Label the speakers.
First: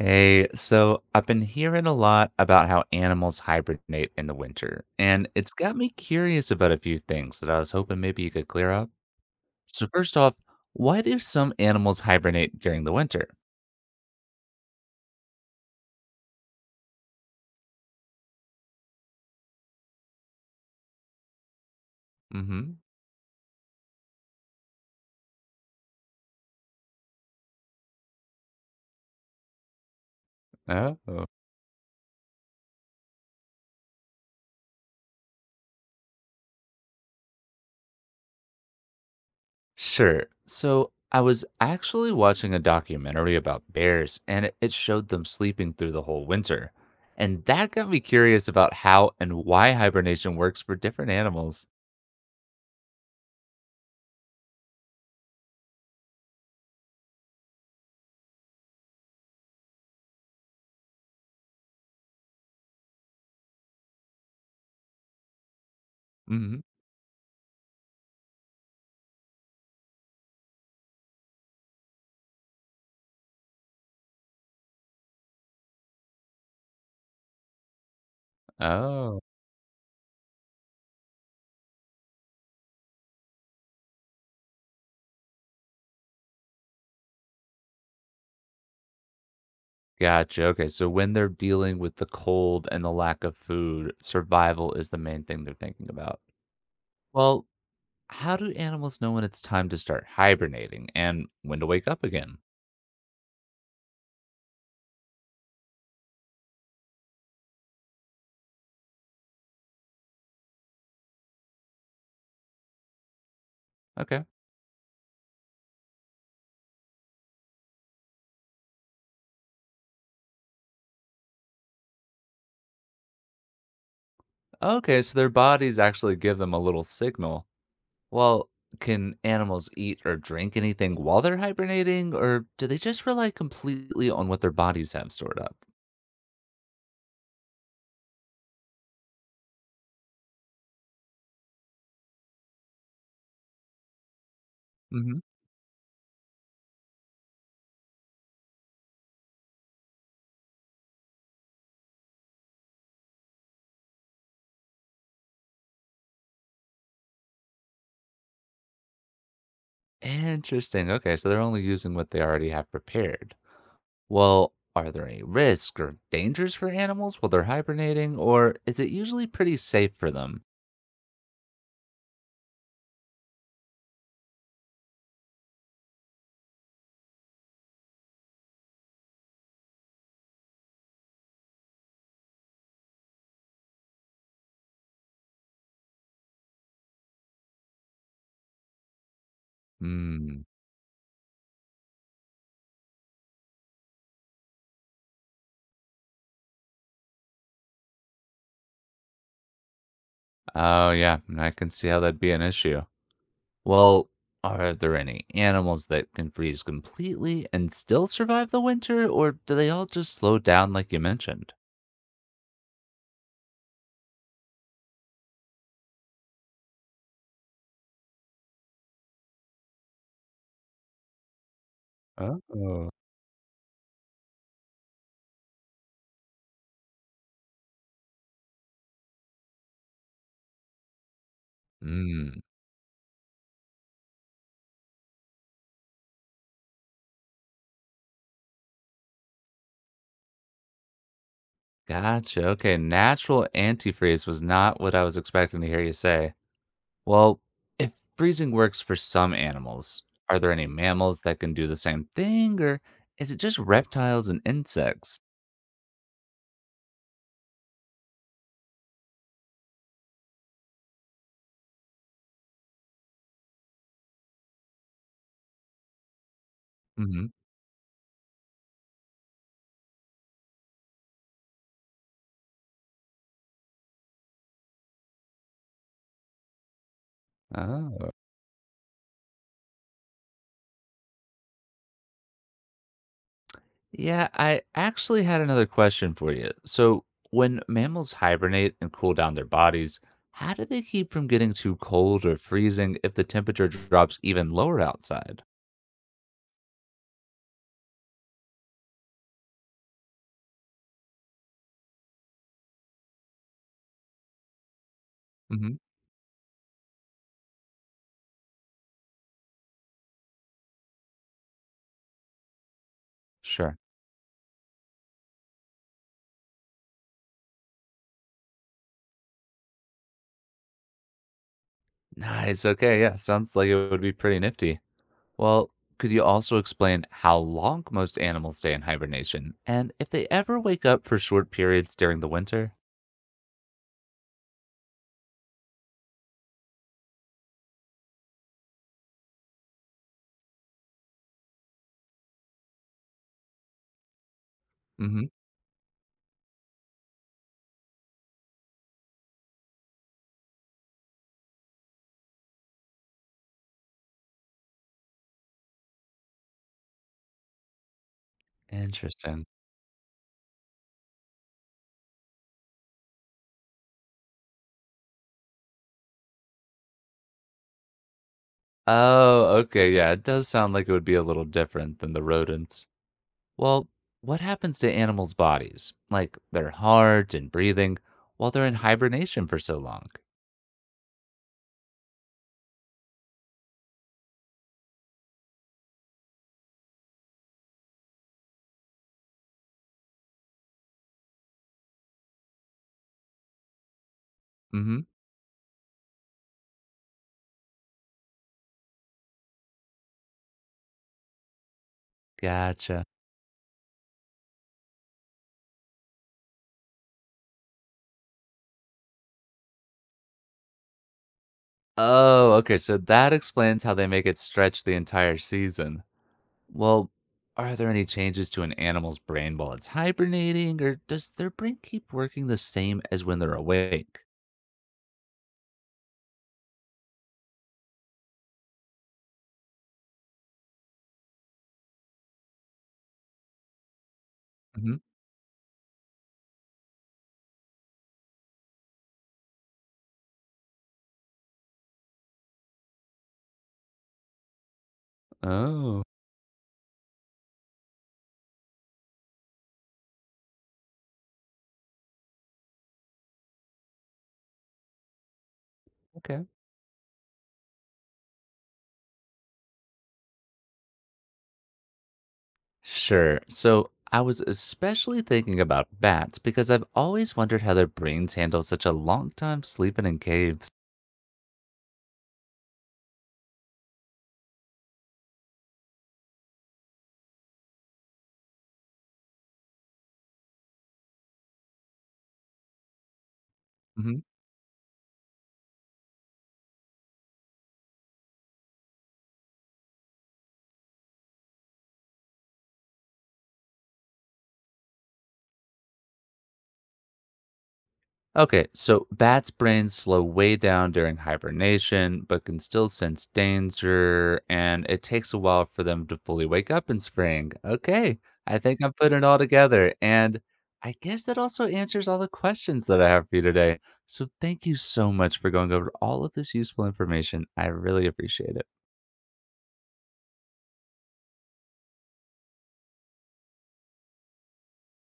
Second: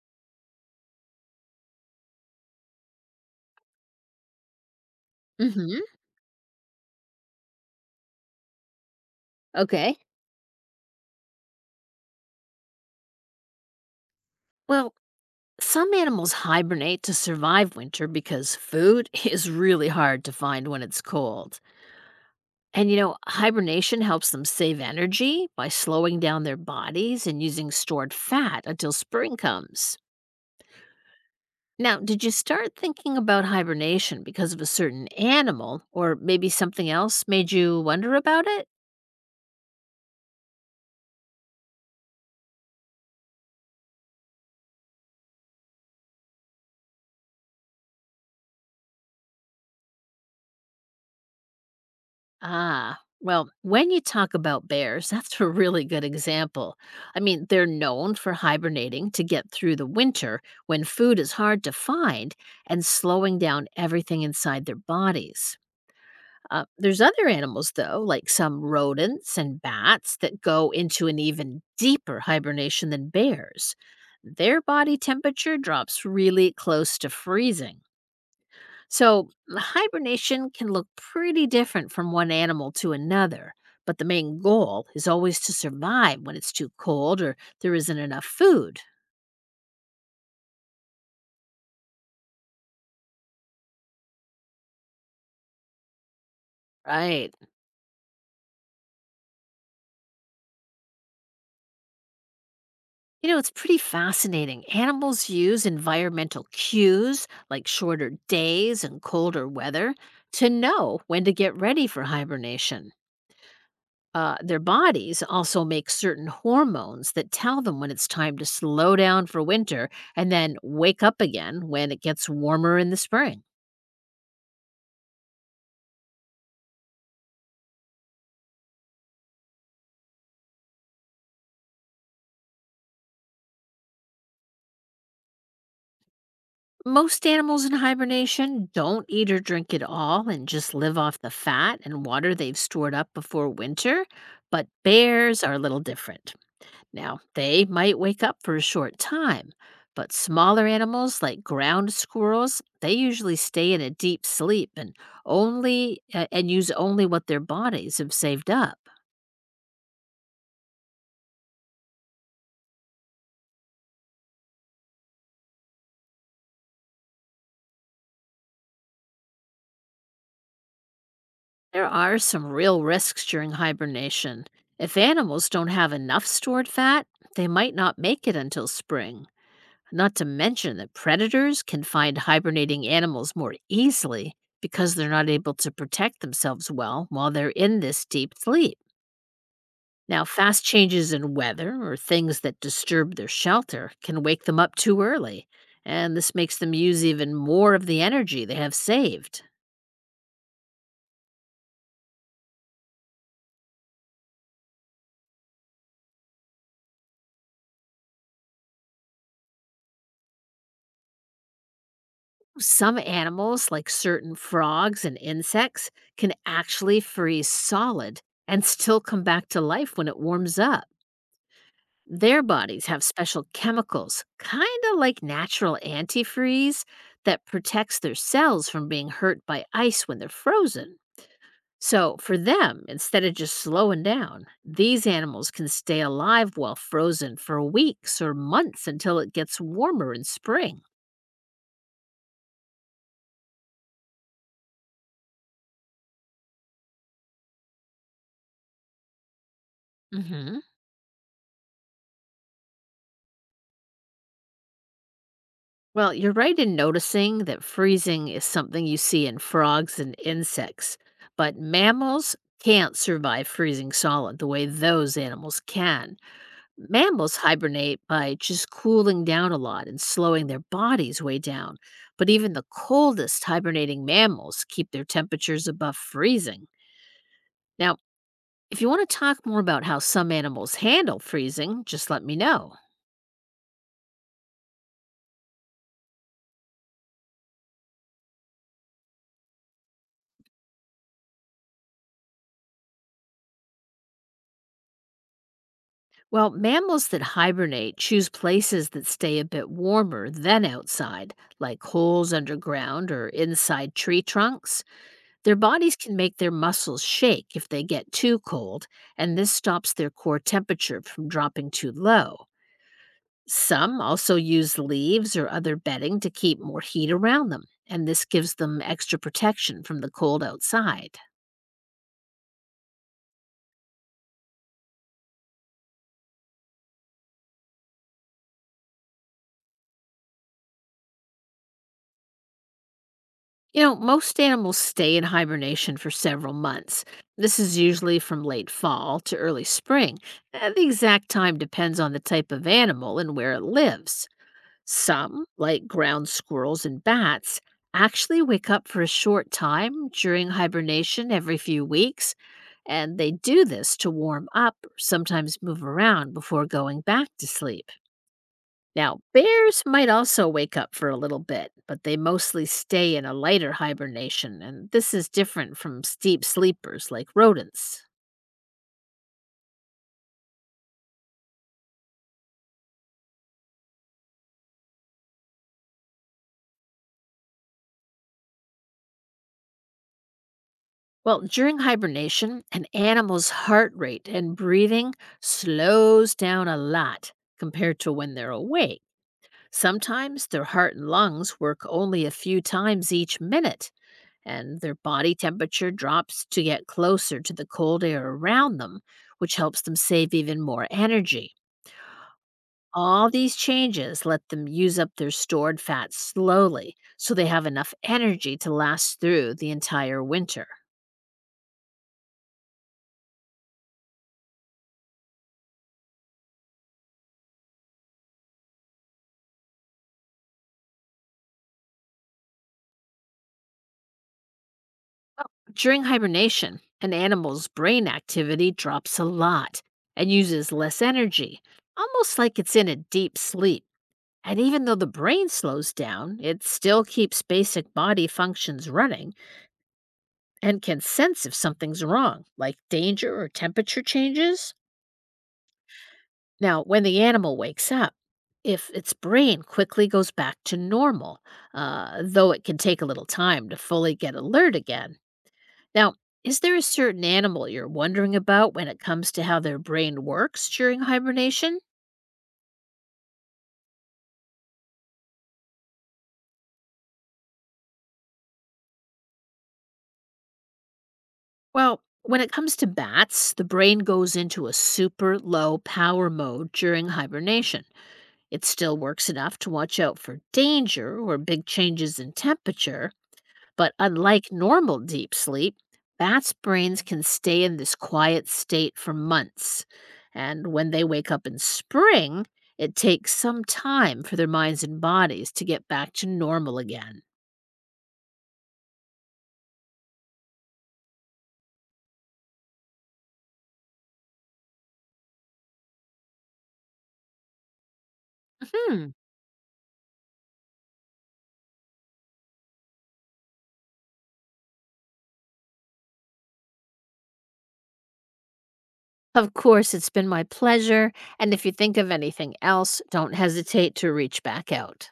Speaker 1: Hey, so I've been hearing a lot about how animals hibernate in the winter, and it's got
Speaker 2: Mhm.
Speaker 1: me curious about a few things that I was hoping maybe you could clear up. So
Speaker 2: Okay.
Speaker 1: first off, why do some animals hibernate during the winter?
Speaker 2: Well, some animals hibernate to survive winter because food is really hard to find when it's cold.
Speaker 1: Mm-hmm.
Speaker 2: And hibernation helps them save energy by slowing down their bodies and using stored fat until spring comes.
Speaker 1: Oh.
Speaker 2: Now, did you start thinking about hibernation because of a certain animal, or maybe something else made you wonder about it?
Speaker 1: Sure. So I was actually watching a documentary about bears, and it showed them sleeping through the whole winter. And that got me curious about how and why hibernation works for different animals.
Speaker 2: Ah, well, when you talk about bears, that's a really good example. I mean, they're known for hibernating to get through the winter when food is hard to find and slowing down everything inside their bodies.
Speaker 1: Mm-hmm.
Speaker 2: There's other animals, though, like some rodents and bats that go into an even deeper hibernation than bears. Their body temperature drops really close to freezing.
Speaker 1: Oh.
Speaker 2: So, hibernation can look pretty different from one animal to another, but the main goal is always to survive when it's too cold or there isn't enough food.
Speaker 1: Gotcha, okay, so when they're dealing with the cold and the lack of food, survival is the main thing they're thinking about.
Speaker 2: Right.
Speaker 1: Well, how do animals know when it's time to start hibernating and when to wake up again?
Speaker 2: You know, it's pretty fascinating. Animals use environmental cues like shorter days and colder weather to know when to get ready for hibernation.
Speaker 1: Okay.
Speaker 2: Their bodies also make certain hormones that tell them when it's time to slow down for winter and then wake up again when it gets warmer in the spring.
Speaker 1: Okay, so their bodies actually give them a little signal. Well, can animals eat or drink anything while they're hibernating, or do they just rely completely on what their bodies have stored up?
Speaker 2: Most animals in hibernation don't eat or drink at all and just live off the fat and water they've stored up before winter, but
Speaker 1: Hmm.
Speaker 2: bears are a little different. Now, they might wake up for a short time, but smaller animals like ground squirrels, they usually stay in a deep sleep and only and use only what their bodies have saved up.
Speaker 1: Interesting. Okay, so they're only using what they already have prepared. Well, are there any risks or dangers for animals while they're hibernating, or is it usually pretty safe for them?
Speaker 2: There are some real risks during hibernation. If animals don't have enough stored fat, they might not make it until spring. Not to mention that predators can find hibernating animals more easily because they're not able to protect themselves well while they're in this deep sleep. Now,
Speaker 1: Hmm.
Speaker 2: fast changes in weather or things that disturb their shelter can wake them up too early, and this makes them use even more of the energy they have saved.
Speaker 1: Oh, yeah, I can see how that'd be an issue. Well, are there any animals that can freeze completely and still survive the winter, or do they all just slow down like you mentioned?
Speaker 2: Some animals, like certain frogs and insects, can actually freeze solid and still come back to life when it warms up. Their bodies
Speaker 1: Oh.
Speaker 2: have special chemicals, kind of like natural antifreeze, that protects their cells from being hurt by ice when they're frozen. So, for
Speaker 1: Hmm.
Speaker 2: them, instead of just slowing down, these animals can stay alive while frozen for weeks or months until it gets warmer in spring.
Speaker 1: Gotcha. Okay, natural antifreeze was not what I was expecting to hear you say. Well, if freezing works for some animals, are there
Speaker 2: Hmm.
Speaker 1: any mammals that can do the same thing, or is it just reptiles and insects?
Speaker 2: Well, you're right in noticing that freezing is something you see in frogs and insects, but mammals can't survive freezing solid the way those animals can.
Speaker 1: Hmm.
Speaker 2: Mammals hibernate by just cooling down a lot and slowing their bodies way down, but even the coldest hibernating mammals keep their temperatures above freezing. Now,
Speaker 1: Oh.
Speaker 2: if you want to talk more about how some animals handle freezing, just let me know.
Speaker 1: Yeah, I actually had another question for you. So, when mammals hibernate and cool down their bodies, how do they keep from getting too cold or freezing if the temperature drops even lower outside?
Speaker 2: Well, mammals that hibernate choose places that stay a bit warmer than outside, like holes underground or inside tree trunks. Their
Speaker 1: Hmm.
Speaker 2: bodies can make their muscles shake if they get too cold, and this stops their core temperature from dropping too low.
Speaker 1: Sure.
Speaker 2: Some also use leaves or other bedding to keep more heat around them, and this gives them extra protection from the cold outside.
Speaker 1: Nice. Okay. Yeah. Sounds like it would be pretty nifty. Well, could you also explain how long most animals stay in hibernation and if they ever wake up for short periods during the winter?
Speaker 2: You know, most animals stay in hibernation for several months. This is usually from late fall to early spring. The exact time depends on the type of animal and where it lives.
Speaker 1: Hmm.
Speaker 2: Some, like ground squirrels and bats, actually wake up for a short time during hibernation every few weeks, and they do this to warm up or sometimes move around before going back to sleep. Now,
Speaker 1: Interesting.
Speaker 2: bears might also wake up for a little bit, but they mostly stay in a lighter hibernation, and this is different from steep sleepers like rodents.
Speaker 1: Oh, okay. Yeah, it does sound like it would be a little different than the rodents. Well, what happens to animals' bodies, like their heart and breathing, while they're in hibernation for so long?
Speaker 2: Well, during hibernation, an animal's heart rate and breathing slows down a lot compared to when they're awake. Sometimes their heart and lungs work only a few times each minute, and their
Speaker 1: Hmm.
Speaker 2: body temperature drops to get closer to the cold air around them, which helps them save even more energy.
Speaker 1: Gotcha.
Speaker 2: All these changes let them use up their stored fat slowly, so they have enough energy to last through the entire winter.
Speaker 1: Oh, okay. So that explains how they make it stretch the entire season. Well, are there any changes to an animal's brain while it's hibernating, or does their brain keep working the same as when they're awake?
Speaker 2: During hibernation, an animal's brain activity drops a lot and uses less energy, almost like it's in a deep sleep. And even though
Speaker 1: Hmm.
Speaker 2: the brain slows down, it still keeps basic body functions running and can sense if something's wrong, like danger or temperature changes.
Speaker 1: Oh,
Speaker 2: Now, when the animal wakes up, if its brain quickly goes back to normal, though it can take a little time to fully get alert again, Now,
Speaker 1: okay.
Speaker 2: is there a certain animal you're wondering about when it comes to how their brain works during hibernation?
Speaker 1: Sure. So I was especially thinking about bats because I've always wondered how their brains handle such a long time sleeping in caves.
Speaker 2: Well, when it comes to bats, the brain goes into a super low power mode during hibernation. It still works enough to watch out for danger or big changes in temperature, but unlike normal deep sleep, bats' brains can stay in this quiet state for months. And when they wake up in spring, it takes some time for their minds and bodies to get back to normal again.
Speaker 1: Okay, so bats' brains slow way down during hibernation, but can still sense danger, and it takes a while for them to fully wake up in spring. Okay, I think I'm
Speaker 2: Hmm.
Speaker 1: putting it all together, and I guess that also answers all the questions that I have for you today. So thank you so much for going over all of this useful information. I really appreciate it.
Speaker 2: Of course, it's been my pleasure. And if you think of anything else, don't hesitate to reach back out.